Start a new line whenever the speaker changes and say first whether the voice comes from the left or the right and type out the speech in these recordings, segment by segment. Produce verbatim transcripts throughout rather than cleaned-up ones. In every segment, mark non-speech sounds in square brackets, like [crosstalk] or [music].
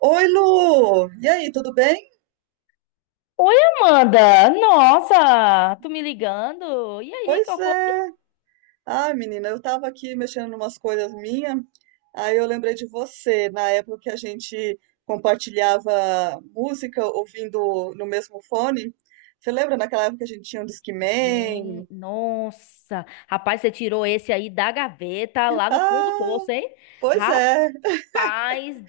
right: Oi, Lu! E aí, tudo bem?
left: Oi, Amanda! Nossa, tu me ligando? E aí,
right: Pois
left: qual foi?
right: é. Ai, menina, eu tava aqui mexendo em umas coisas minhas, aí eu lembrei de você, na época que a gente compartilhava música ouvindo no mesmo fone. Você lembra naquela época que a gente tinha um Discman?
left: Gente, nossa! Rapaz, você tirou esse aí da gaveta lá no fundo do
right: Ah,
left: poço, hein?
right: pois
left: Rapaz,
right: é.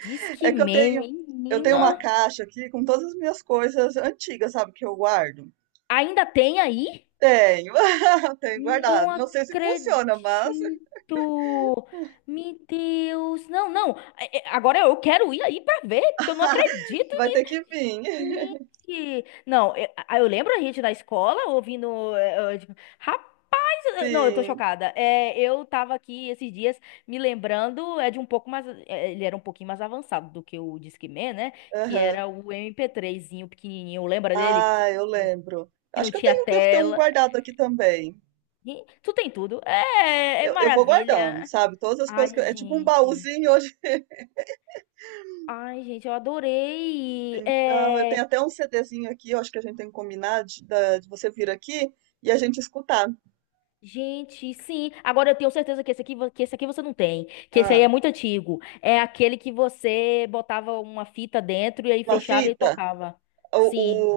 left: diz que
right: É que eu tenho,
left: meme,
right: eu tenho uma
left: menina.
right: caixa aqui com todas as minhas coisas antigas, sabe, que eu guardo.
left: Ainda tem aí?
right: Tenho, [laughs] tenho
left: Não
right: guardado. Não sei se funciona, mas
left: acredito! Meu Deus! Não, não! É, é, Agora eu quero ir aí pra ver, porque eu não
right: [laughs]
left: acredito
right: vai ter
left: nisso!
right: que vir.
left: Gente, não, eu, a- eu lembro a gente na escola ouvindo. Eh, eh, tipo, não, eu tô
right: Sim.
left: chocada. É, eu tava aqui esses dias me lembrando, é de um pouco mais, é, ele era um pouquinho mais avançado do que o Discman, né? Que
right: Aham.
left: era o eme pê três zinho pequenininho, lembra dele? Pequ-
right: Ah, eu lembro.
left: Que
right: Acho
left: não
right: que eu
left: tinha
right: tenho, devo ter um
left: tela.
right: guardado aqui também.
left: E tu tem tudo. É, é
right: Eu, eu vou guardando,
left: maravilha.
right: sabe? Todas as
left: Ai,
right: coisas que eu- é tipo um
left: gente.
right: baúzinho hoje. [laughs]
left: Ai, gente, eu adorei.
right: Então, eu
left: É,
right: tenho até um CDzinho aqui, eu acho que a gente tem que combinar de, da- de você vir aqui e a gente escutar.
left: gente, sim. Agora eu tenho certeza que esse aqui, vo- que esse aqui você não tem, que esse aí
right: Ah,
left: é muito antigo. É aquele que você botava uma fita dentro e aí
right: uma
left: fechava e
right: fita.
left: tocava.
right: O,
left: Sim,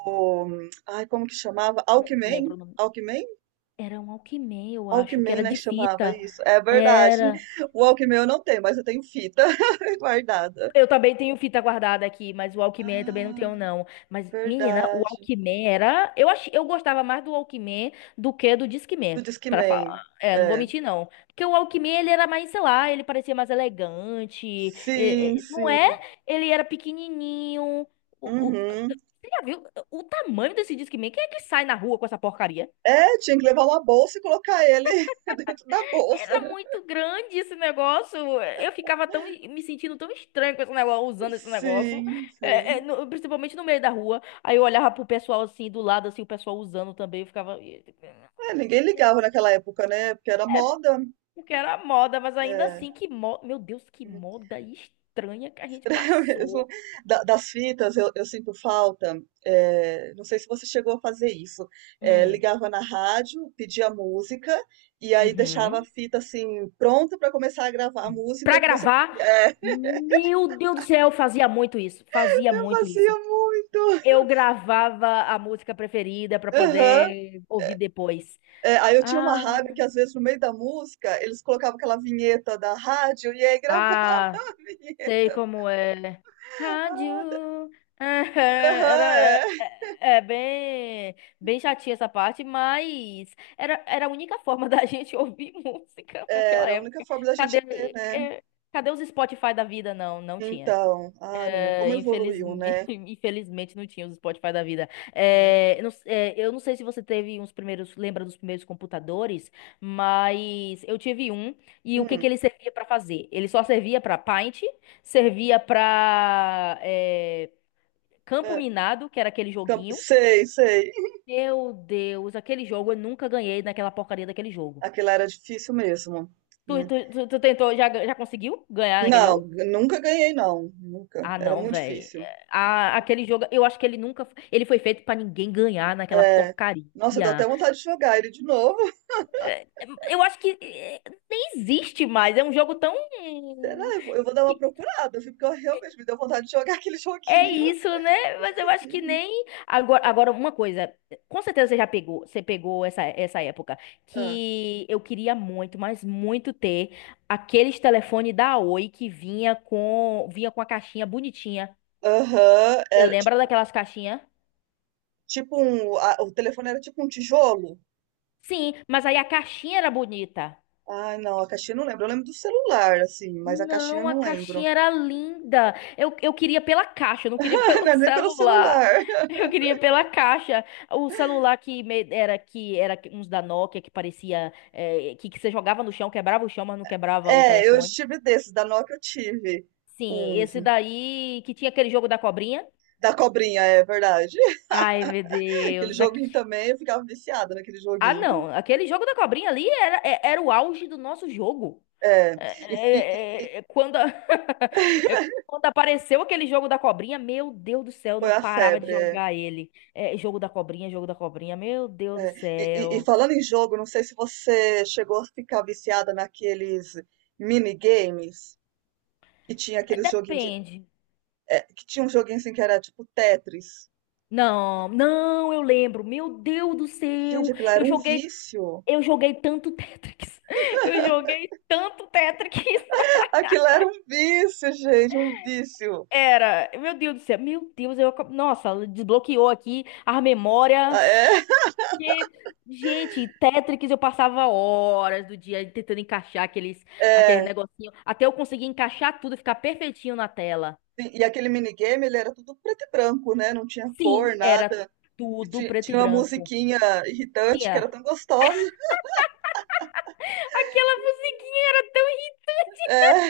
right: o- Ai, como que chamava?
left: não
right: Alckmin?
left: lembro o nome.
right: Alckmin?
left: Era um Walkman, eu acho que
right: Alckmin,
left: era
right: né,
left: de
right: chamava
left: fita.
right: isso. É verdade.
left: Era.
right: O Alckmin eu não tenho, mas eu tenho fita [laughs] guardada.
left: Eu também tenho fita guardada aqui, mas o Walkman eu também não
right: Ah,
left: tenho, não. Mas, menina, o
right: verdade.
left: Walkman era. Eu, ach... eu gostava mais do Walkman do que do
right: Do
left: Discman, pra falar.
right: Discman.
left: É, não vou
right: É.
left: mentir, não. Porque o Walkman, ele era mais, sei lá, ele parecia mais elegante. e-
right: Sim,
left: e- Não é?
right: sim.
left: Ele era pequenininho. O, o-
right: Uhum.
left: Você já viu o tamanho desse Discman? Quem é que sai na rua com essa porcaria?
right: É, tinha que levar uma bolsa e colocar ele [laughs] dentro da bolsa.
left: Era muito grande esse negócio. Eu ficava tão me sentindo tão estranho com esse negócio, usando esse negócio,
right: Sim,
left: É, é,
right: sim.
left: no- principalmente no meio da rua. Aí eu olhava pro pessoal assim do lado, assim o pessoal usando também, eu ficava
right: É, ninguém ligava naquela época, né? Porque era moda.
left: porque era moda, mas ainda
right: É.
left: assim que moda, meu Deus, que
right: [laughs]
left: moda estranha que a gente
right: Mesmo.
left: passou.
right: Da- das fitas, eu, eu sinto falta. É, não sei se você chegou a fazer isso. É,
left: Hum,
right: ligava na rádio, pedia música, e aí deixava a
left: uhum.
right: fita assim, pronta para começar a gravar a música
left: Pra
right: que você podia.
left: gravar,
right: É,
left: meu Deus do céu, eu fazia muito isso,
right: [laughs]
left: fazia
right: eu
left: muito
right: fazia
left: isso.
right: muito.
left: Eu gravava a música preferida pra
right: Aham.
left: poder ouvir depois.
right: É, aí eu tinha uma
left: Ah,
right: rádio que às vezes no meio da música eles colocavam aquela vinheta da rádio e aí gravava [laughs]
left: ah,
right: a
left: sei
right: vinheta.
left: como é. Rádio. [laughs] Aham,
right: Aham,
left: era,
right: é.
left: é, é bem, bem chatinha essa parte, mas era, era a única forma da gente [laughs] ouvir música naquela
right: Era a única
left: época.
right: forma da gente ter,
left: Cadê,
right: né?
left: é, Cadê os Spotify da vida? Não, não tinha.
right: Então, ah, menina,
left: É,
right: como evoluiu,
left: infelizmente, [laughs]
right: né?
left: infelizmente não tinha os Spotify da vida.
right: É.
left: É, eu não, é, eu não sei se você teve uns primeiros, lembra dos primeiros computadores, mas eu tive um e o que que
right: Hum,
left: ele servia para fazer? Ele só servia para Paint, servia para Campo
right: é.
left: Minado, que era aquele
right: Camp-
left: joguinho.
right: Sei, sei.
left: Meu Deus, aquele jogo eu nunca ganhei naquela porcaria daquele jogo.
right: Aquela era difícil mesmo,
left: Tu,
right: né?
left: tu, tu, tu tentou, já, já conseguiu ganhar naquele
right: Não,
left: jogo?
right: nunca ganhei, não. Nunca.
left: Ah,
right: Era
left: não,
right: muito
left: velho.
right: difícil.
left: Aquele jogo, eu acho que ele nunca. f- Ele foi feito pra ninguém ganhar naquela
right: É.
left: porcaria.
right: Nossa, dá até vontade de jogar ele de novo. [laughs]
left: É, Eu acho que é, nem existe mais. É um jogo tão.
right: Será? Eu vou, eu vou dar uma
left: Que
right: procurada, viu? Porque eu realmente me deu vontade de jogar [laughs] aquele
left: É
right: joguinho.
left: isso, né? Mas eu acho que nem. Agora, agora uma coisa. Com certeza você já pegou. Você pegou essa, essa época.
right: Ah.
left: Que eu queria muito, mas muito ter aqueles telefones da Oi que vinha com, vinha com a caixinha bonitinha.
right: Aham,
left: Você
right: era
left: lembra
right: tipo,
left: daquelas caixinhas?
right: tipo um, a- o telefone era tipo um tijolo.
left: Sim, mas aí a caixinha era bonita.
right: Ai, não, a caixinha eu não lembro. Eu lembro do celular, assim, mas a caixinha eu
left: Não, a
right: não lembro.
left: caixinha era linda. Eu, eu queria pela caixa, eu não
right: [laughs]
left: queria [laughs]
right: Ai, não
left: pelo
right: é nem pelo
left: celular.
right: celular. [laughs]
left: Eu queria pela caixa. O celular que me- era que era uns da Nokia que parecia eh, que, que você jogava no chão, quebrava o chão, mas não quebrava o
right: É, eu
left: telefone.
right: tive desses, da Nokia eu tive
left: Sim,
right: uns.
left: esse daí que tinha aquele jogo da cobrinha.
right: Da cobrinha, é verdade.
left: Ai, meu
right: [laughs] Aquele
left: Deus.
right: joguinho
left: aqui-
right: também, eu ficava viciada naquele
left: Ah,
right: joguinho.
left: não. Aquele jogo da cobrinha ali era, é- era o auge do nosso jogo.
right: É,
left: É,
right: e, e
left: é, é, é, Quando, a- [laughs] é, quando apareceu aquele jogo da cobrinha, meu Deus do céu, eu não
right: foi a
left: parava de
right: febre. É,
left: jogar ele. É, jogo da cobrinha, jogo da cobrinha, meu Deus do
right: é. E, e- e
left: céu.
right: falando em jogo, não sei se você chegou a ficar viciada naqueles minigames que tinha
left: É,
right: aqueles joguinhos
left: depende.
right: que tinha um joguinho assim que era tipo Tetris.
left: Não, não, eu lembro. Meu Deus do
right: Gente,
left: céu,
right: aquilo era
left: eu
right: um
left: joguei,
right: vício.
left: eu joguei tanto Tetris. [laughs] Eu joguei tanto Tetris.
right: [laughs] Aquilo era um vício, gente, um vício.
left: Era, meu Deus do céu, meu Deus, eu, acab- nossa, desbloqueou aqui a memória.
right: Ah, é?
left: Che- Gente, Tetris eu passava horas do dia tentando encaixar aqueles, aquele
right: É.
left: negocinho, até eu conseguir encaixar tudo, ficar perfeitinho na tela.
right: E aquele minigame, ele era tudo preto e branco, né? Não tinha cor,
left: Sim, era
right: nada. E
left: tudo
right: ti-
left: preto e
right: tinha uma
left: branco.
right: musiquinha irritante que era
left: Tinha.
right: tão gostosa. [laughs]
left: Aquela musiquinha era tão ri-
right: É.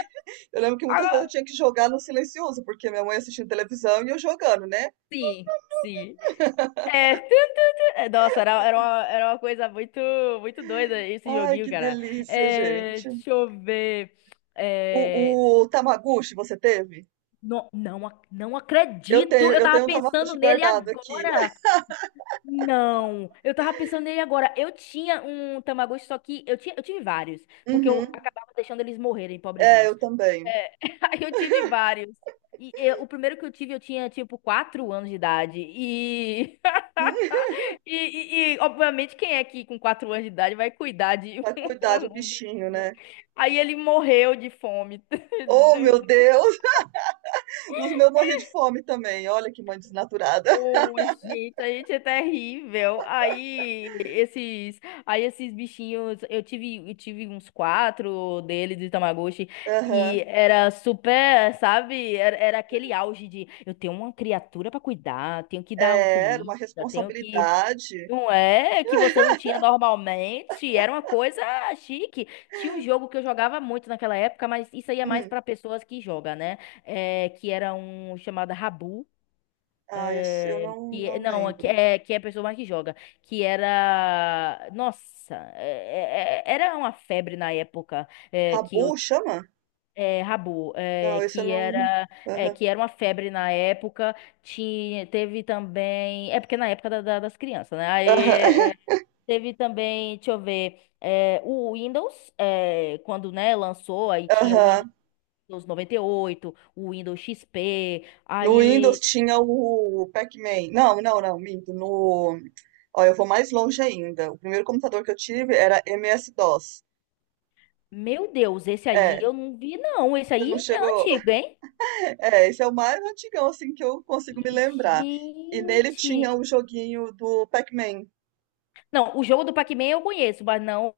right: Eu lembro que muitas vezes eu
left: ah,
right: tinha que jogar no silencioso, porque minha mãe assistindo televisão e eu jogando, né?
left: sim, sim. É, tu, tu, tu. É, Nossa, era, era, uma, era uma coisa muito, muito doida esse
right: Ai,
left: joguinho,
right: que
left: cara.
right: delícia,
left: É,
right: gente.
left: deixa eu ver.
right: O,
left: É,
right: o Tamagotchi você teve?
left: não, não, ac- não
right: Eu
left: acredito.
right: tenho,
left: Eu
right: eu
left: tava
right: tenho um
left: pensando
right: Tamagotchi
left: nele
right: guardado aqui.
left: agora.
right: [laughs]
left: Não, eu tava pensando nele agora. Eu tinha um Tamagotchi, só que eu tinha, eu tive vários, porque eu
right: Uhum.
left: acabava deixando eles morrerem,
right: É,
left: pobrezinhos.
right: eu também.
left: É, [laughs] aí eu tive vários. E eu- o primeiro que eu tive, eu tinha tipo quatro anos de idade. e
right: Hum,
left: [laughs] E, e- e, obviamente, quem é que com quatro anos de idade vai cuidar de
right: pra
left: [laughs]
right: cuidar
left: um,
right: do
left: um
right: bichinho,
left: bichinho?
right: né.
left: Aí ele morreu de fome.
right: Oh, meu
left: [laughs]
right: Deus! [laughs] Os meus morri de fome também, olha que mãe desnaturada. [laughs]
left: Oh, gente, a gente é terrível. Aí esses, aí esses bichinhos, eu tive, eu tive uns quatro deles de Tamagotchi
right: Aham.
left: e era super, sabe? Era, era aquele auge de eu tenho uma criatura pra cuidar, tenho que dar
right: É, era
left: comida,
right: uma
left: tenho que
right: responsabilidade.
left: não é que você não tinha normalmente, era uma coisa chique. Tinha um jogo que eu jogava muito naquela época, mas isso aí é mais
right: Hum.
left: para pessoas que jogam, né? É, que era um chamado Rabu.
right: Ah, esse eu
left: É,
right: não
left: que
right: não
left: não que
right: lembro.
left: é que É a pessoa mais que joga, que era nossa é- é- é- era uma febre na época, é, que
right: Rabu
left: eu ti-
right: chama?
left: é, Rabu,
right: Não,
left: é,
right: esse eu
left: que
right: não
left: era é,
right: aham.
left: que era uma febre na época. Tinha teve também É porque na época da- da- das crianças, né? aí
right: Aham.
left: é,
right: [laughs]
left: Teve também, deixa eu ver, é, o Windows, é, quando, né, lançou, aí tinha o
right: Aham.
left: Windows noventa e oito, o Windows X P,
right: No Windows
left: aí,
right: tinha o Pac-Man. Não, não, não, minto, no ó, eu vou mais longe ainda, o primeiro computador que eu tive era M S-dós.
left: meu Deus, esse aí
right: É,
left: eu não vi, não, esse
right: você não
left: aí é
right: chegou.
left: antigo, hein?
right: É, esse é o mais antigão, assim, que eu consigo me lembrar. E nele
left: Gente...
right: tinha o joguinho do Pac-Man.
left: Não, o jogo do Pac-Man eu conheço, mas não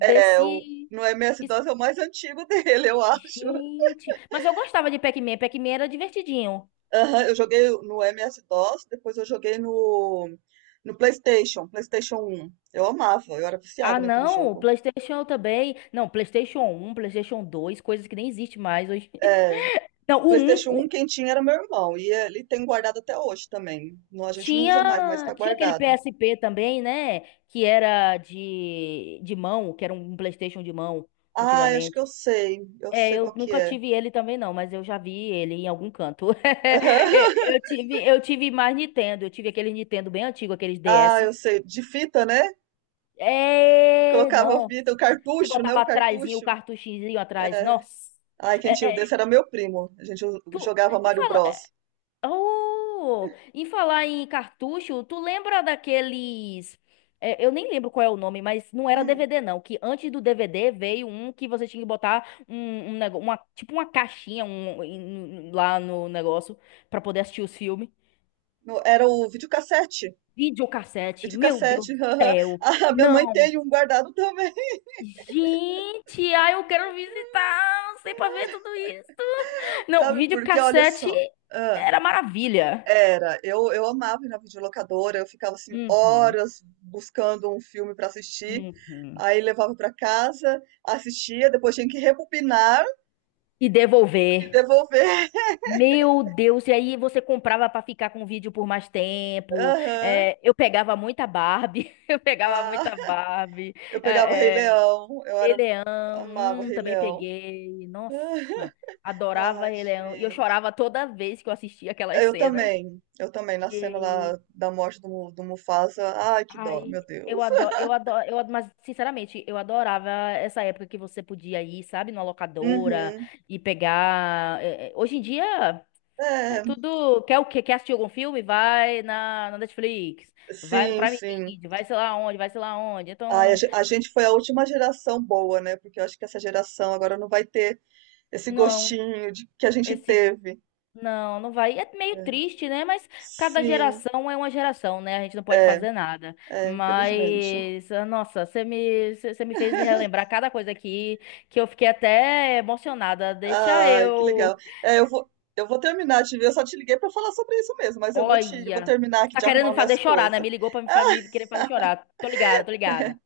right: É, o, no
left: es-
right: M S-dós é o mais antigo [laughs] dele, eu acho.
left: Gente... Mas eu gostava de Pac-Man, Pac-Man era divertidinho.
right: Aham, eu joguei no M S-D O S, depois eu joguei no, no PlayStation, PlayStation um. Eu amava, eu era
left: Ah,
right: viciada naquele
left: não, o
right: jogo.
left: PlayStation eu também. Não, PlayStation um, PlayStation dois, coisas que nem existe mais hoje.
right: É, o
left: Não, o um
right: PlayStation um
left: o-
right: quem tinha era meu irmão, e ele tem guardado até hoje também. Não, a gente não usa mais, mas
left: Tinha,
right: tá
left: tinha aquele
right: guardado.
left: P S P também, né? Que era de, de mão, que era um um PlayStation de mão,
right: Ah, acho que
left: antigamente.
right: eu sei, eu
left: É,
right: sei
left: eu
right: qual que
left: nunca
right: é.
left: tive ele também, não, mas eu já vi ele em algum canto. [laughs]
right: [laughs]
left: Eu eu tive, eu tive mais Nintendo, eu tive aquele Nintendo bem antigo, aqueles
right: Ah, eu
left: D S.
right: sei, de fita, né?
left: É,
right: Colocava a
left: nossa,
right: fita, o
left: que
right: cartucho, né?
left: botava
right: O
left: atrás o
right: cartucho.
left: cartuchinho atrás,
right: É.
left: nossa.
right: Ai, quem tinha o
left: É, é,
right: desse era meu primo. A gente jo-
left: tu,
right: jogava Mario Bros.
left: Oh, em falar em cartucho, tu lembra daqueles. É, eu nem lembro qual é o nome, mas não era
right: Hum.
left: D V D, não. Que antes do D V D veio um que você tinha que botar um, um nego- uma, tipo uma caixinha, um, em- lá no negócio pra poder assistir os filmes.
right: No- era o videocassete.
left: Videocassete, meu Deus
right: Videocassete.
left: do
right: [laughs] Aham.
left: céu.
right: Ah, minha mãe
left: Não.
right: tem um guardado também.
left: Gente, ai, eu quero visitar, sei pra ver tudo isso.
right: [laughs]
left: Não,
right: Sabe por quê? Olha
left: videocassete
right: só. Ah,
left: era maravilha.
right: era. Eu, eu amava ir na videolocadora. Eu ficava assim
left: Uhum,
right: horas buscando um filme para assistir.
left: uhum.
right: Aí levava para casa, assistia, depois tinha que rebobinar
left: E
right: e
left: devolver.
right: devolver.
left: Meu Deus, e aí você comprava pra ficar com o vídeo por mais
right: [laughs]
left: tempo.
right: Aham.
left: É, eu pegava muita Barbie, [laughs] eu pegava
right: Ah,
left: muita Barbie.
right: eu pegava Rei
left: É, é,
right: Leão, eu
left: Rei
right: era
left: Leão,
right: amava
left: hum,
right: Rei
left: também
right: Leão.
left: peguei. Nossa,
right: [laughs]
left: adorava
right: Ah,
left: Rei Leão. E eu
right: gente.
left: chorava toda vez que eu assistia aquelas
right: Eu
left: cenas.
right: também, eu também, na cena
left: E,
right: lá da morte do, Mu- do Mufasa. Ai, que dó,
left: ai,
right: meu
left: eu
right: Deus.
left: adoro,
right: [laughs]
left: eu adoro, eu, ad- mas sinceramente, eu adorava essa época que você podia ir, sabe, numa locadora
right: Uhum.
left: e pegar. É, é, hoje em dia.
right: É,
left: É tudo. Quer o quê? Quer assistir algum filme? Vai na, na Netflix. Vai no
right: sim,
left: Prime
right: sim.
left: Video. Vai sei lá onde, vai sei lá onde.
right: Ai, a,
left: Então,
right: ge- a gente foi a última geração boa, né? Porque eu acho que essa geração agora não vai ter esse
left: não.
right: gostinho de, que a gente
left: Esse.
right: teve.
left: Não, não vai. É meio
right: É,
left: triste, né? Mas cada
right: sim,
left: geração é uma geração, né? A gente não pode
right: é,
left: fazer nada.
right: é, infelizmente.
left: Mas, ah, nossa, você me, você você me fez relembrar cada coisa aqui que eu fiquei até emocionada. Deixa
right: Ai, que legal.
left: eu.
right: É, eu vou, eu vou terminar de ver, eu só te liguei para falar sobre isso mesmo, mas eu vou te, eu vou
left: Olha.
right: terminar aqui
left: Tá
right: de
left: querendo
right: arrumar
left: me fazer
right: minhas
left: chorar, né?
right: coisas.
left: Me ligou pra me, fa- me querer fazer chorar. Tô ligada, tô ligada.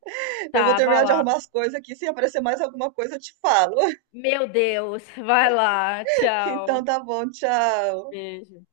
right: Eu vou
left: Tava
right: terminar de
left: lá.
right: arrumar as coisas aqui, se aparecer mais alguma coisa eu te falo.
left: Meu Deus, vai lá,
right: [laughs] Então
left: tchau.
right: tá bom, tchau.
left: Beijo.